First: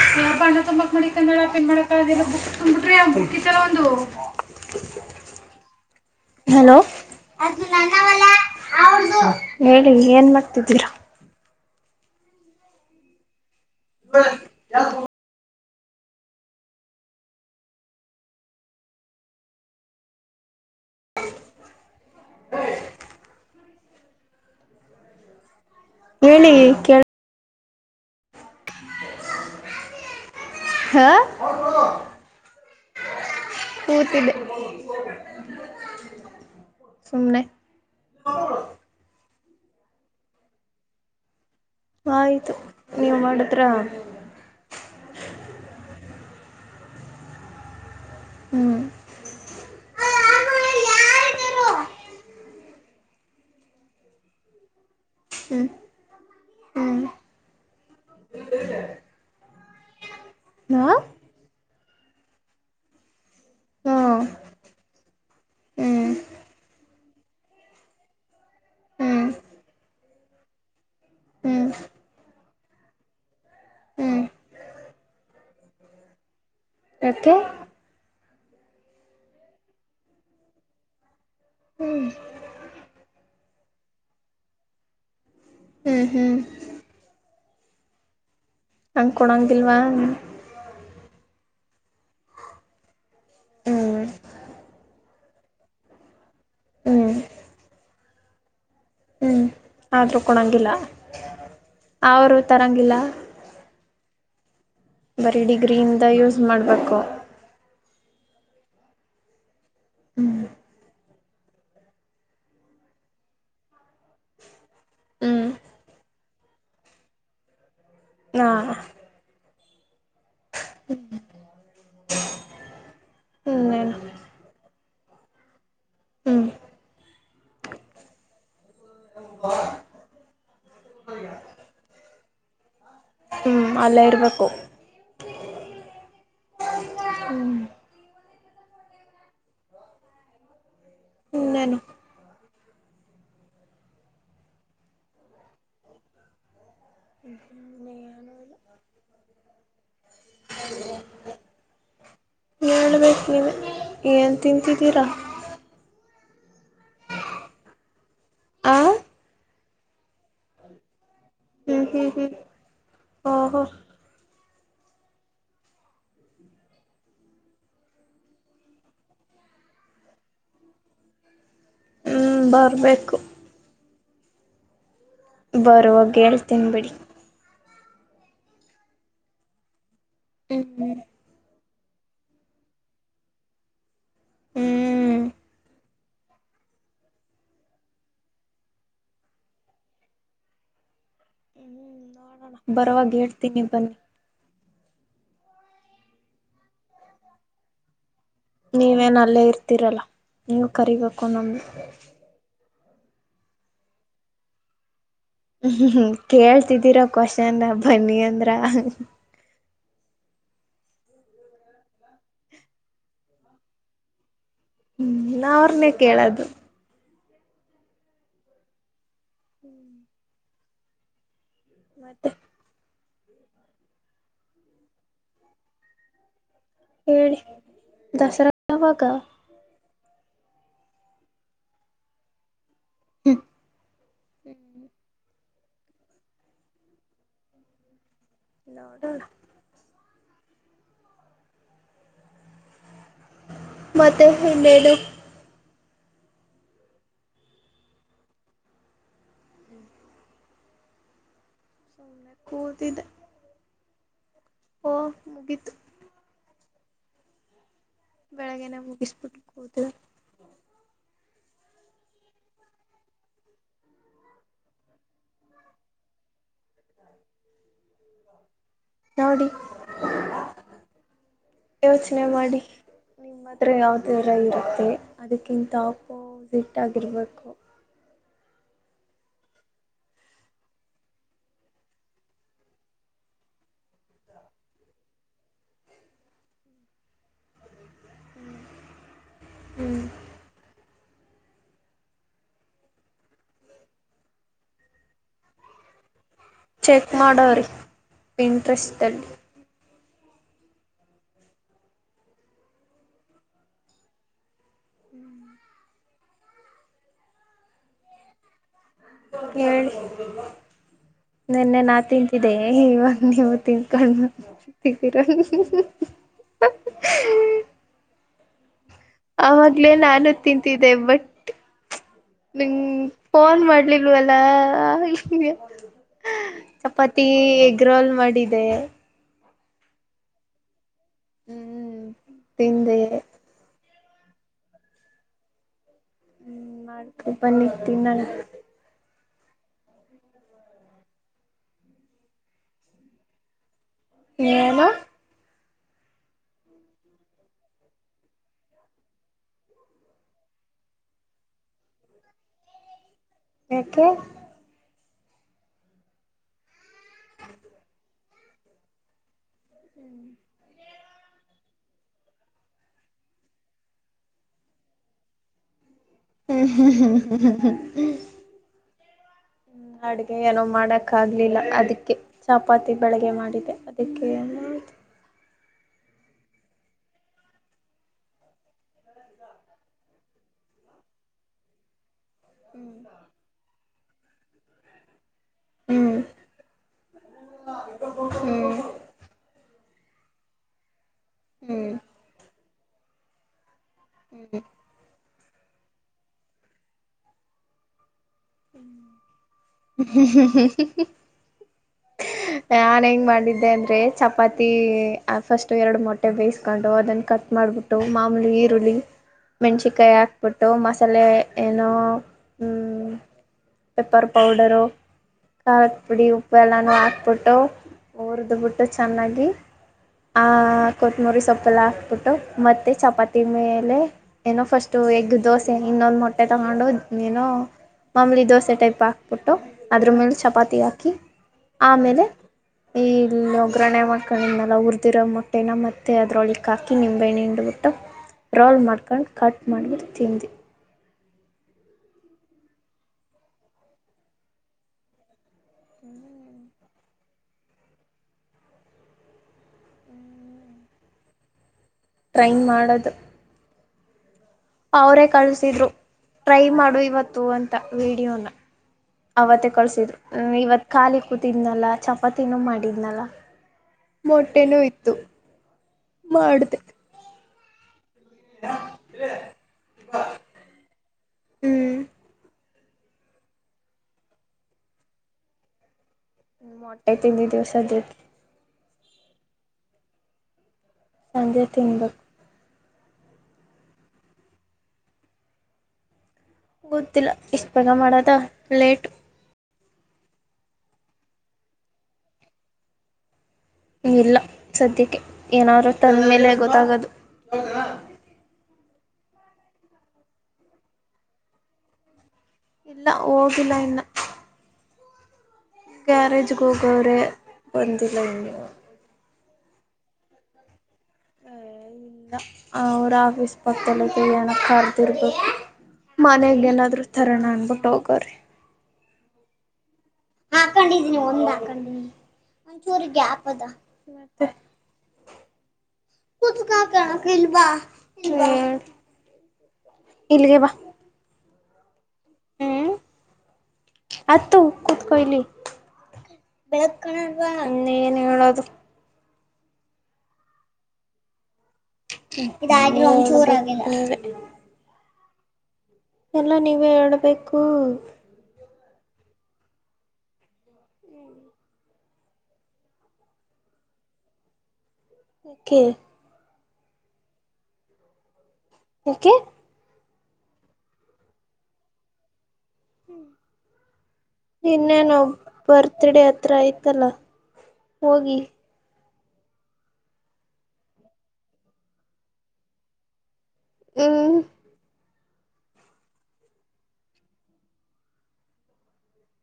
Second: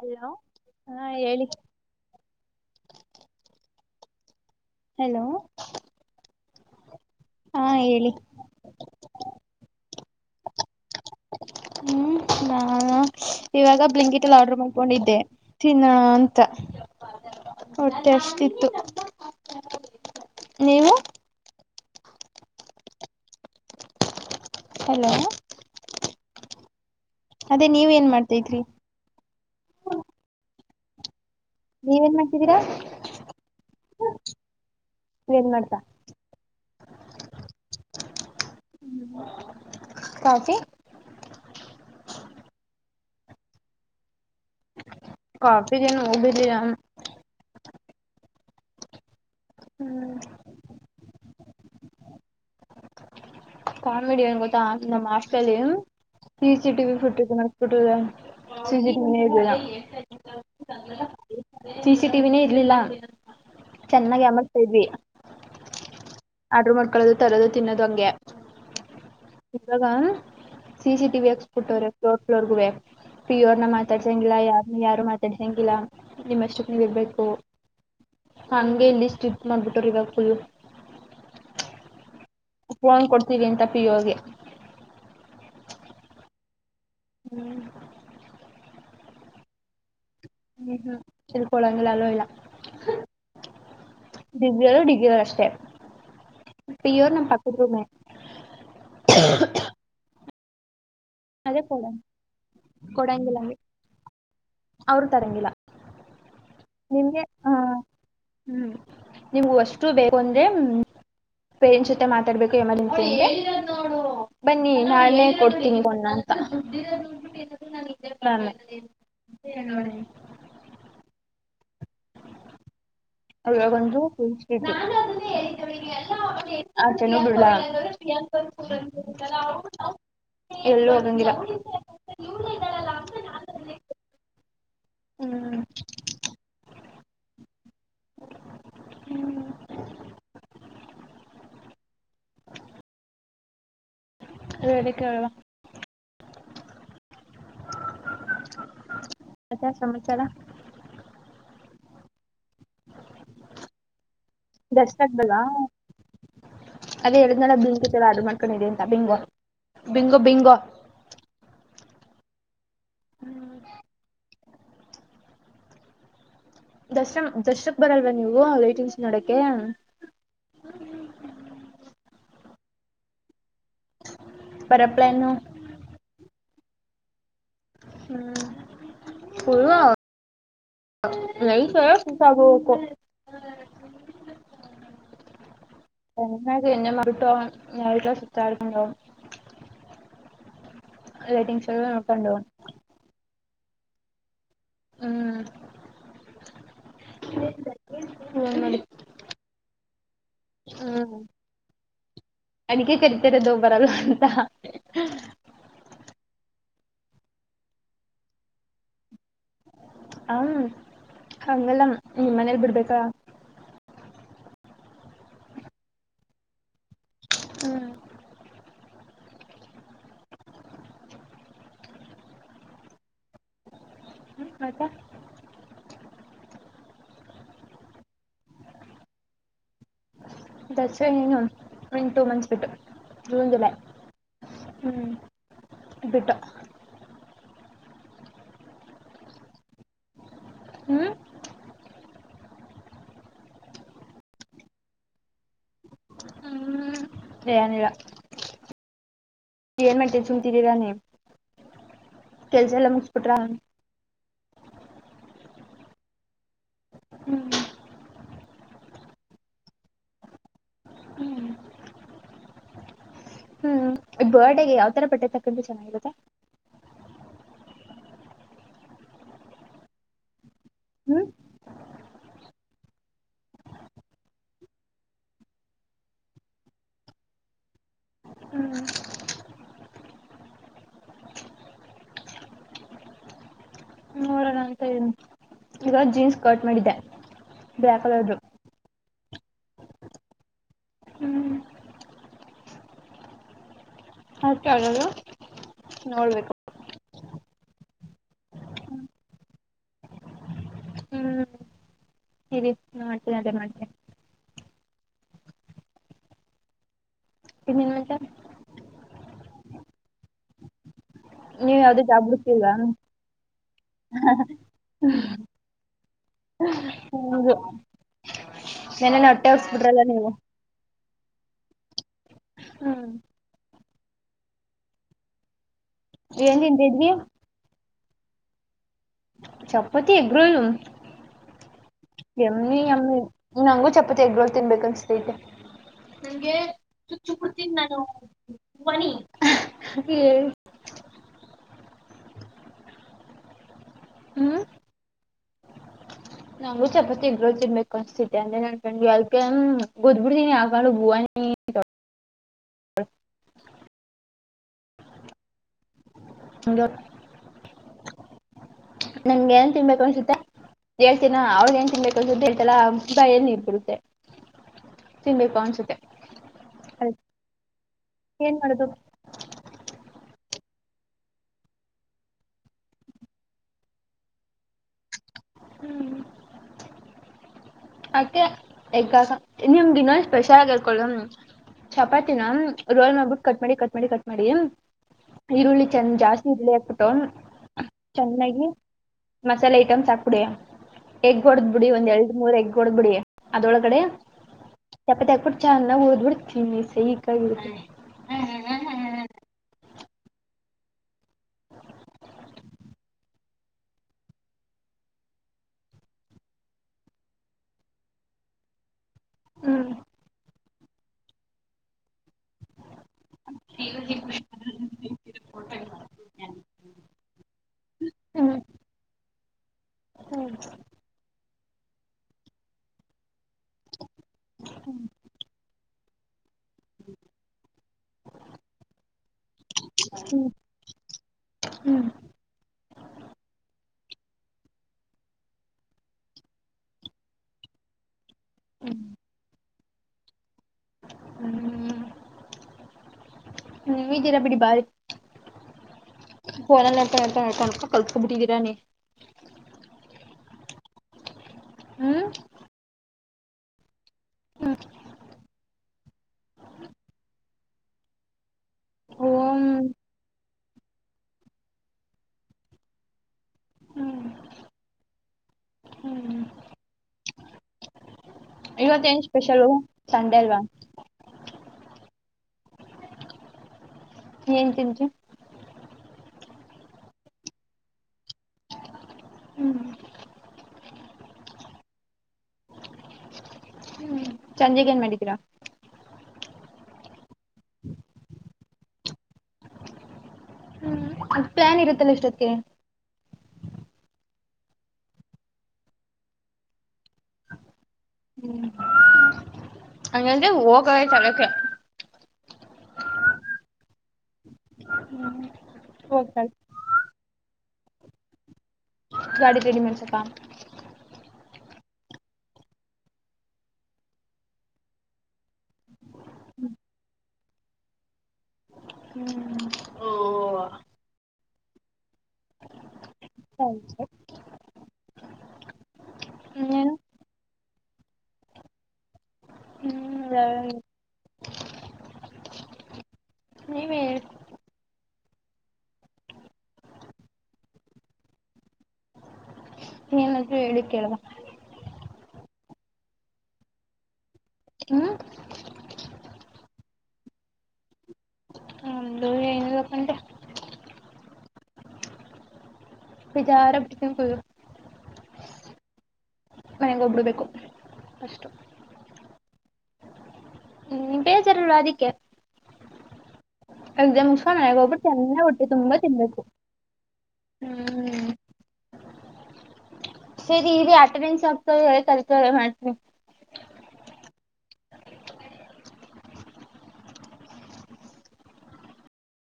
hello ಹಾ ಹೇಳಿ hello hello ಅದು ಹಾ ಹೇಳಿ ನನ್ನವಲ್ಲ ಅವರದು ಹೇ ಏನ್ ಮಾಡ್ತಿದ್ದೀರಾ ಹ್ಮ್ ನಾ ಇವಾಗ ಬ್ಲಿಂಕಿಟಲ್ಲಿ ಆರ್ಡ್ರ ಮಾಡ್ಕೊಂಡಿದ್ದೆ ತಿನ್ನೋಣ ಅಂತ ಹೊಟ್ಟೆ ಅಷ್ಟತಿತ್ತು ನೀವು [inaudible] ಹಲೋ ಹೇಳಿ ಕೇಳ ಅದೇ ನೀವ ಏನ್ ಮಾಡಾ್ತಿದ್ರಿ ಹಾ ನೀವೇನ್ ಮಾಡ್ತಿದ್ದೀರಾ ಕೂತಿದ್ದ ಏನ್ ಮಾಡ್ತಾ ಸುಮನೆ ಕಾಫಿ ಆಯ್ತು ನೀವ್ ಮಾಡದ್ರ ಕಾಫಿ ದಿನ ಭಾಮ ಹ್ಮ್ ಹ್ಮ್ ಕಾಮಿಡಿಯನ್ ಗೊತ್ತಾ ನಮ್ಮ್ ಆಸ್ಲ್ಲಿ ಹ್ಮ್ ಸಿ ಚಿಟಿ ಬಿ ಹ್ಮ್ ಬಿುಟ್ಟ ಮರ್ತಿಬಿಟ್ಟುದ ಸಿ ಚಿಟಿ ನೇ ಇರ್ಲಿಲ್ಲ ಹಾ ಸಿಿಸಿ ಟಿವಿನೇ ಇರ್ಲಿಲ್ಲ ಹಾ ಚೆನ್ನಾಗಿ ಯಮರ್ಥ ಇದ್ವಿ ಹ್ಮ್ ಅಡ್ರ ಮಟ್ಟ ಮಕ್ಕಳದು ತರದು ತಿನ್ನೋದು ಹಂಗೆ ಹ್ಮ್ ಹ್ಮ್ ಇವಾಗ ಸಿ ಟಿ ಹ್ಮ್ ಹಕ್ಸ್ಬುಟ್ಟ್ರ ಫ್ಲೋರ್ಫ್ೋರ್ಗ ಬು ಪ್ರಿಯೋರ್ನ ಹ್ಮ್ ಮಾತಾಡ್ಸಂಗಿಲ್ಲ ಯಾರನ್ನ ಯಾರು ಮಾತಾಡ್ಸಂಗಿಲ್ಲ ನಿಮ್ಮಷ್ಟಕ್ ನೀ್ ಇರ್ಬೇಕು ಟ್ ಹಂಗೆ ಇಲ್ಲಿ ಸ್ಟಿಪ್ ಮಾಡ್ಬಿಟ್ಟರು ಇವಾಗ ಫುಲ್ಲು ಹ್ಮ್ ಪ್ೊಂಡ್ ಕೊಡ್ತೀವಿ ಅಂತಪ್ಪಿಯೋಗಗೆ ಹ್ಮ್ ಹ್ಮ್ ಹ್ಮ್ ಹಂಗ್ ಕೊಡಂಗಿಲ್ವಾ ಹ್ಮ್ ಹ್ಮ್ ಚಲ್ಪ ಒಳಗ ಇಲ್ಲ ಹ್ಮ್ ಡಿಗ್ರಿಲ್ಲ ಡಿಗ್ರಿ ಅಷ್ಟೇ ಹ್ಮ್ ಇಯ್ಯೋರ್ ನಮ್ಮ ಪಕಮೆ ಹ್ಮ್ ಆದ್ರೂ ಕೊಣಂಗಿಲ್ಲ ಅದೇ ಕೊಡ ಕೊಡಂಗಿಲ್ಲಲ್ಲಿ ಅವರು ಬರೀ ತರಂಗಿಲ್ಲ ಡಿಗ್ರಿಯಿಂದ ಯೂಸ್ ಮಾಡ್ಬೇಕು ನಿಮ್ಗೆ ಹ ಹ್ಮ್ ನಿಮ್ಗ ಅಷ್ಟು ಬೇಕು ಹ್ಮ್ ಅಂದ್ರೆ ಪೇರೆಂಟ್ಸ್ ಜೊತೆ ಮಾತಾಡ್ಬೇಕು ಎಮರ್ಜೆನ್ಸಿ ನಿಮಗೆ ಬನ್ನಿ ನಾಳೆ ಕೊಡ್ತೀನಿ ಬಣ್ಣ ಅಂತ ಲ್ಲ ಹ್ಮ ಅ ಇನ್ನೇನು ಬಂದು ಹ್ಮ್ ಅ ಚ ನೀ ಬಿಡ್ ಎಲ್ಲೂ ಹದಂಗಿರ ಹ್ಮ್ ಅಲ್ಲ ಇರ್ಬೇಕು ಹ್ಮ್ ಹ್ಮ್ ಹ್ಮ್ ಹನ್ನಾನ ರಡಕ್ಕೆ ಅವವಾ ಪ್ರಾ ಸಮಾಚಾರ ನಿ ನ್ ದರ್ಶ್ ತಿಂತಿಿದ್ದೀರಾ ಆಗ್ದಲ್ವಾ ಅದೇ ಎರಿದ್ನಳ ಬಿಂಕುವ ಅದು ಮಾಡ್ಕೊಂಡ ಆ ಅಂತ ಬಿಂಗೋ ಬಿಂಗೋ ಬಿಂಗೋ ಹ್ಮ್ ಹ್ಮ್ ಹ್ಮ್ ಹ ಹ ದಶ್ರಮ ದಶ್ರಕ್ ಬರಲ್ವಾ ನೀವು ಹೈಟನ್ಸ್ ನೋಡಕ್ಕೆ ಹ್ಮ್ ಬರ್ಬೇಕು ಬ ಬರುವಾಗ ಹೇಳ್ತೀನಿ ಬಿಡಿ ಹ್ಮ್ ಹರು ಹ್ಮ ಹ ಸಾಗಕ ಹ್ಮ್ ಎ ಎೆ ಮಟ್ಟ ಲ ಸುುತ್ತಾರಕಟ ಲೈಟಿಂಗ್ಸ್ ಎಲ್ಲ ನ ಕೊಂಡಣ ತಿನ್ನಿ ಬನ್ನಿ ಹ್ಮ್ [inaudible] ಮಾಡಿ ನೀವೇನ್ ಅಲ್ಲೇ ಇರ್ತೀರಲ್ಲ ನೀವು ಕರಿಬೇಕು ನಮ್ದು ಅಡಿಕೆ ಕರಿತಾರ ಅದು ಬರಲ್ಲ ಅಂತ ಹ್ಮ್ ಕೇಳ್ತಿದ್ದೀರಾ ಕ್ವಶನ್ ಬನ್ನಿ ಅಂದ್ರ ಹ ಹಂಗಲ್ಲ ನಿಮ್ಮ್ ಮನೇಲಿ ಬಿಡ್ಬೇಕ ಹ್ಮ ಅವ್ರನೆೇ ಕೇಳದು ಹ್ಮ ಹ್ಮ್ ಮತ್ತೆ ಹ್ಮ [unintelligible] ದಸರ [unintelligible] ದಸರಾ ಇನ್ನೇನು ಟು ಮಂಚ್ಸ್ ಬಿಟ್ಟು ಹ್ಮ ಜುನ್ ಜುಲೈ ಹ್ಮ್ ಇ ಬಿಟ್ಟು ನೋಡೋಣ ಹ್ಮ್ ಮತ್ತೆ ಇನ್ನೇನು ಹ್ಮ್ ಏನಿಲ್ಲ [unintelligible] ಯನ್ಮಂಟೆ ಚುತಿರರಾನೆ ಕೆಲ್ಸ ಎಲ್ಲ ಕೂತಿದ್ದೆ ಮುಗ್ಸ್ಬಿಟ್ರ ಓ ಮುಗಿತ ಹ್ಮ್ ಬೆಳಗ್ಗೆನೇ ಮುಗಿಸಿ ಬಿಟ್ಬು ಕೂತೌನಿ ಹ್ಮ್ ಬರ್ಡೆಗೆ ಯಾವತರ ಬಟ್ಟೆ ತಗೊಂಡ್ರೆ ಚೆನ್ನಾಗಿರುತ್ತೆ ನೋಡಿ ಹ್ಮ ಯೋಚನೆ ಮಾಡಿ ನಿಮ್ಮತ್ರ ಯಾವ್ದರ ಇರುತ್ತೆ ಅದಕ್ಕಿಂತ ಅಪೋಸಿಟ್ ಆಗಿರ್ಬೇಕು ಈಗಾಗ ಜೀನ್ಸ್ ಕರ್ಟ್ ಮಾಡಿದ್ದೆ ಬ್ಲಾಕ್ ಕಲರ್ರು ಹ್ಮ್ ಅತದು ನೋಡ್ಬೇಕು ಚೆಕ್ ಮಾಡೋರಿ ಇಂಟ್ರೆಸ್ಲ್ಲಿ ಮಾಡ್ತೇನೆ ಅದೇ ಮಾಡ್ತೇನೆ ಇನ್ ಏನ್ ಮತ್ತೆ ಹೇಳಿ ನೆನ್ನೆ ನೀವ್ ನಾ ಯಾವ್ದೋ ಜಾಬ್ ತಿಂತಿದ್ದೆ ಹುಡುಕ್ತಿಲ್ವಾ ಇವಾಗ ನೀವು ತಿನ್ಕೊಂಡುಇದೀರಾ ಹೌದು [unintelligible] ನೆನ್ನೆನೆ ಹೊಟ್ಟೆ ಆಗ್ಲೇ ಉರ್ಸ್ಬಿಟ್ರಲ್ಲ ನಾನು ನೀವು ತಿಂತಿದ್ದೆ ಬಟ್ [inaudible] ನಿಂಗ ಹ್ಮ್ ಫೋನ್ ಮಾಡ್ಲಿಲ್ವಲ್ಲಾ ಏನ್ ತಿಂದಿದ್ವಿ ಚಪಾತಿ ಎಗ್ ರೋಲ್ ಮಾಡಿದೆ ಚಪ್ಪೋತಿ ಆಗ್ರೋಲು ಹ್ಮ್ ಎಮಿ ತಿಂದೆ ಎಮಿ ನಂಗೂ ಚಪ್ಪತಿ ಎಗ್ ರೋಲ್ ತಿನ್ಬೇಕು ಅನ್ಸ್ತೈತಿ ನನ್ಗೆ ಹ್ಮ್ ಮಾಡ್ಕೊ ಚುಚ್ಚು ಬನ್ನಿ ಕೊಡ್ತೀನಿ ನಾನು ತಿನ್ನೋಣ ಮನಿ ಹ್ಮ್ ಹೇನು ನಂಗೂ ಚಪಾತಿ ಇಗ್ರೋಲ್ ತಿನ್ಬೇಕು ಅನಿಸುತ್ತಿತೈತೆ ಅಂದೆ ಅದಕ್ಕೆ ನನ್ ತಂಗಿ ಗುದ್ದು ಬಿಡ್ತೀನಿ ಹಾಕೊಂಡು ಬೋನಿ ಹ ಹ್ಮ ಯಾಕೆ [inaudible] [inaudible] ನಿಂಗೇನ್ ಏನ್ ತಿನ್ಬೇಕು ಅನ್ಸುತ್ತಾ ಹೇಳ್ತೀನ ಅವ್ರಗ್ ಏನ್ ತಿನ್ಬೇಕು ಅಂತಸದ್ದ ಹೇಳ್ತಲ್ಲ ಭಯಲ್ಲಿ ನೀರ್ ಬರುತ್ತೆ ತಿನ್ಬೇಕು ಅನ್ಸುತ್ತೆ ಹ್ಮ ಅದ್ ಹ ಏನ್ ಮಾಡೋದು [inaudible] ಅಡುಗೆ ಏನೋ ಮಾಡಕ್ಕಾಗಲಿಲ್ಲ ಅದಕ್ಕೆ ಚಪಾತಿ ಬೆಳ್ಳಗೆ ಮಾಡಿದೆ ಅದಕ್ಕೆ [inaudible] ಅಕೆ ಎಗ್ಗ ನಿಮ್ ಇನೊಂದಿನ ಸ್ಪೆಷಲ್ ಆಗಿ ಇರ್ಕೊಳ ಚಪಾತಿ ರೋಲ್ ಮಾಡ್ಬಿಟು ಕಟ್ ಮಾಡಿ ಕಟ್ ಮಾಡಿ ಕಟ್ ಮಾಡಿ ಈರುಳ್ಳಿ ಚೆಂದ ಹ್ಮ್ ಜಾಸ್ತಿ ಇರ್ಲಿ ಹಾಕ್ಬಿಟ್ಟು ಚೆನ್ನಾಗಿ ಹ್ಮ್ ಮಸಾಲೆ ಐಟಮ್ಸ್ ಹಾಕ್ ಡಿ ಎಗ್ ಹೊಡದ್ ಬಿಡಿ ಹ್ಮ್ ಒಂದ ಎರಡ್ ಮೂರ್ ಎಗ್ ಹೊಡಬ ಬಿಡಿ ಅದೊಳಗೆ ಕಡೆ ಚಪಾತಿ ಹಾಕ್ಬಿಟ್ಟ ಚನ್ನಾಗ ಓದ್ಬಿಡ್ತೀನಿ ಸೈಕ್ ಆಗಿ ಇರುತ್ತೆ ಹ್ಮ್.. ಹ್ಮ್.. ನಾನ್ ಹೆಂಗ್ ಮಾಡಿದ್ದೆ ಅಂದ್ರೆ ಚಪಾತಿ ಫಸ್ಟ್ ಎರಡು ಮೊಟ್ಟೆ ಬೇಯಿಸ್ಕೊಂಡು ಅದನ್ನ ಕಟ್ ಮಾಡ ಮಾಡ್ಬಿಟ್ಟು ಮಾಮೂಲಿ ಈರುಳ್ಳಿ ಹ್ಮ್ ಮೆಣ್ಸಿನ್ಕಾಯಿ ಹಾಕ್ಬಿಟ್ಟು ಮಸಾಲೆ ಏನೋ ಪೆಪ್ಪರ್ ಪೌಡರು ಖಾರಕ್ ಪುಡಿ ಉಪ್ಪ ಎಲ್ಲಾನು ಹಾಕ್ಬಿಟ್ಟ ಟೋ ಹ್ಮ್ ಉರಿದ್ಬಿಟ್ಟು ಚೆನ್ನಾಗಿ ಆ ಹ್ಮ್ ಕೊತ್ತಂಬರಿ ಸೊಪೆಲ್ಲಾ ಹಾಕ್ಬಿಟ್ಟು ಮತ್ತೆ ಚಪಾತಿ ಮೇಲೆ ಏನೋ ಫಸ್ಟ್ ಎಗ್ ದೋಸೆ ಇನ್ನೊಂದು್ ಮೊಟ್ಟೆ ತಗೊಂಡು ನೀನು ಮಾಮೂಲಿ ದೋಸೆ ಟೈಪ್ ಹಾಕ್ಬಿಟ್ಟು ಅದ್ರ ಮೇಲೆ ಹ್ಮ್ ಚಪಾತಿ ಹಾಕಿ ಹ್ಮ್ ಆಮೇಲೆ ಈ ಇಲ್ಲಿ ಒಗ್ಗ್ರರಣೆ ಮಾಡ್ಕೊಂಡ್ೆಲ್ಲ ಉುರ್ಿದಿರೋ ಮೊಟ್ಟೆನ ಮತ್ತೆ ಅದ್ರೊಳಿಕ್ ಹಾಕಿ ನಿಂಬೆಹಣ್ಣು ಹಿಂಡ್ಬಿಟ್ಟು ವಟ ರೋಲ್ ಮಾಡ್ಕೊಂಡು ಕಟ್ ಮಾಡಿದ ತಿಿಂದಿ ಹ್ಮ್ ನೀವಿದಿರ ಬಿಡಿ ಬಾರಿ ಹ್ಮ್ ಫೋನ್ ನೋಡ್ಕಂಡ್ ನೋಡ್ಕಂಡ್ ಕಲ್ಕೋಡಬಿಟ್ಟಿದೀರಾ ಟ್ರೈ ಮಾಡದು ಹ್ಮ್ ಅವರೇ ಕಳ್ಸಿದ್ರು ಟ್ರೈ ಮಾಡು ಇವತ್ತು ಅಂತ ವಿೀಡಿಯೋನ ಓಂ ಅವತ್ತೇ ಕಳ್ಸಿದ್ರು ಇವತ್ ಖಾಲಿ ಕೂತಿದ್ನಲ್ಲ ಚಪಾತಿನೂ ಮಾಡಿದ್ನಲ್ಲ ಹ್ಮ್ ಮೊಟ್ಟೆನೂ ಇತ್ತು ಹ್ಮ್ ಮಾಡಿದೆ ಇವತ್ತ ಏನ್ ಸ್ಪೆಷಲ್ ಸಂಡೆ ಅಲ್ವಾ ಹ್ಮ್ ಏನ್ ತಿಂತಿಯ ಮೊಟೆ ತಿನ್ನಡ್ ಇದೀನಿ ಸದ್ಯಕ್ಕೆ ಹ್ಮ್ ಸಂಜೆ ತಿನ್ಬೇಕು ಹ್ಮ್ ಸಂಜೆಕ್ ಏನ್ ಮಾಡಿದ್ದೀರಾ ಗೊತ್ತಿಲ್ಲ ಇಷ್ಟು ಬೇಗ ಮಾಡದ ಲೇಟ್ು ಅದು ಪ್ಲಾನ್ ಇರುತ್ತಲ್ಲ ಎಷ್ಟಕ್ಕೆ ಇಲ್ಲ ಸದ್ಯಕ್ಕೆ ಏನಾದ್ೂ ತಂದ್ಮೇಲೆ ಗೊತ್ತಾಗದು ಅಂಗಂದ್ರೆ ಹೋಗಲತಲಕ್ಕೆ ಇಲ್ಲ ಹೋಗಿಲ್ಲ ಇನ್ನ ಹೋಗ್ತಾರೆ ಗ್ಯಾರೇಜ್ ಹೋಗವ್ರೆ ಅವರೆ ಬಂದಲ್ಲ ಇನ್ನು ಗಾಡಿ ರೆಡಿ ಮಾಡಸಕಾ ಇಲ್ಲ ಅವ್ರ ಆಫೀಸ್ ಪಕ್ಕದಲ್ಲಿ ಏನೋ ಕರ್ದಿರ್ರಾಬೇಕು ಮನ್ಯಾಗ ಏನಾದ್ರು ತರೋಣ ಅನ್ಬಿಟ್ಟ ಹೋಗವ್ರಿ ಹಾಕೊಂಡಿದೀನಿ ಒಂದ್ ಹಾಕೊಂಡಿದೀನಿ ಹೂ ಇನ್ನೇನು ಇಲ್ಲಿಗೆ ಬಾ ಹ್ಮ್ ಹ್ಮ್ ನೀವೇ ಹತ್ತು ಕುತ್ಕೋ ಇಲ್ಲಿ ಬೆಳಕ ಕಾಣಲ್ವಾ ಇನ್ ಏನ ಹೇಳೋದು ಏನಾದ್ರು ಹೇಳಿ ಕೇಳವಾ ಹೇಳ್ಬೇಕು ಹ್ಮ್ ಎಲ್ಲ ನೀವೇ ಹೇಳ್ಬೇಕು ನಮ್ದು ಏನಿಲ್ಲಪ್ಪಂದ್ರೆ ಬಜಾರ ಪಿಂಪಲ್ ಕೆ ಮನೆಗೆ ಒಬ್ಬರ್ಬೇಕು ಓಕೆ ಇರಲ್ಲ ಅದಕ್ಕೆ ಎಕ್ಸಾಮ್ ಮುಗಿಸ್ಕೊಂಡು ಮನೆಗೆ ಹೋಗ್ಬಿಟ್ಟು ಇನ್ನೇನು ಚೆನ್ನಾಗಿ ಹೊಟ್ಟೆ ತುಂಬಾ ಬರ್ತ್ ಡೇ ತಿನ್ಬೇಕು ಹತ್ರ ಅಯ್ತಲ್ಲ ಹ್ಮ್ ಹೋಗಿ ಸರಿ ಇರೀ ಅಟೆಂಡೆನ್ಸ್ ಆಕ್ತಿದ್ದೀನಿ ಅಮೆಲಿ ಮಾಡ್ತೀನಿ ಹ್ಮ್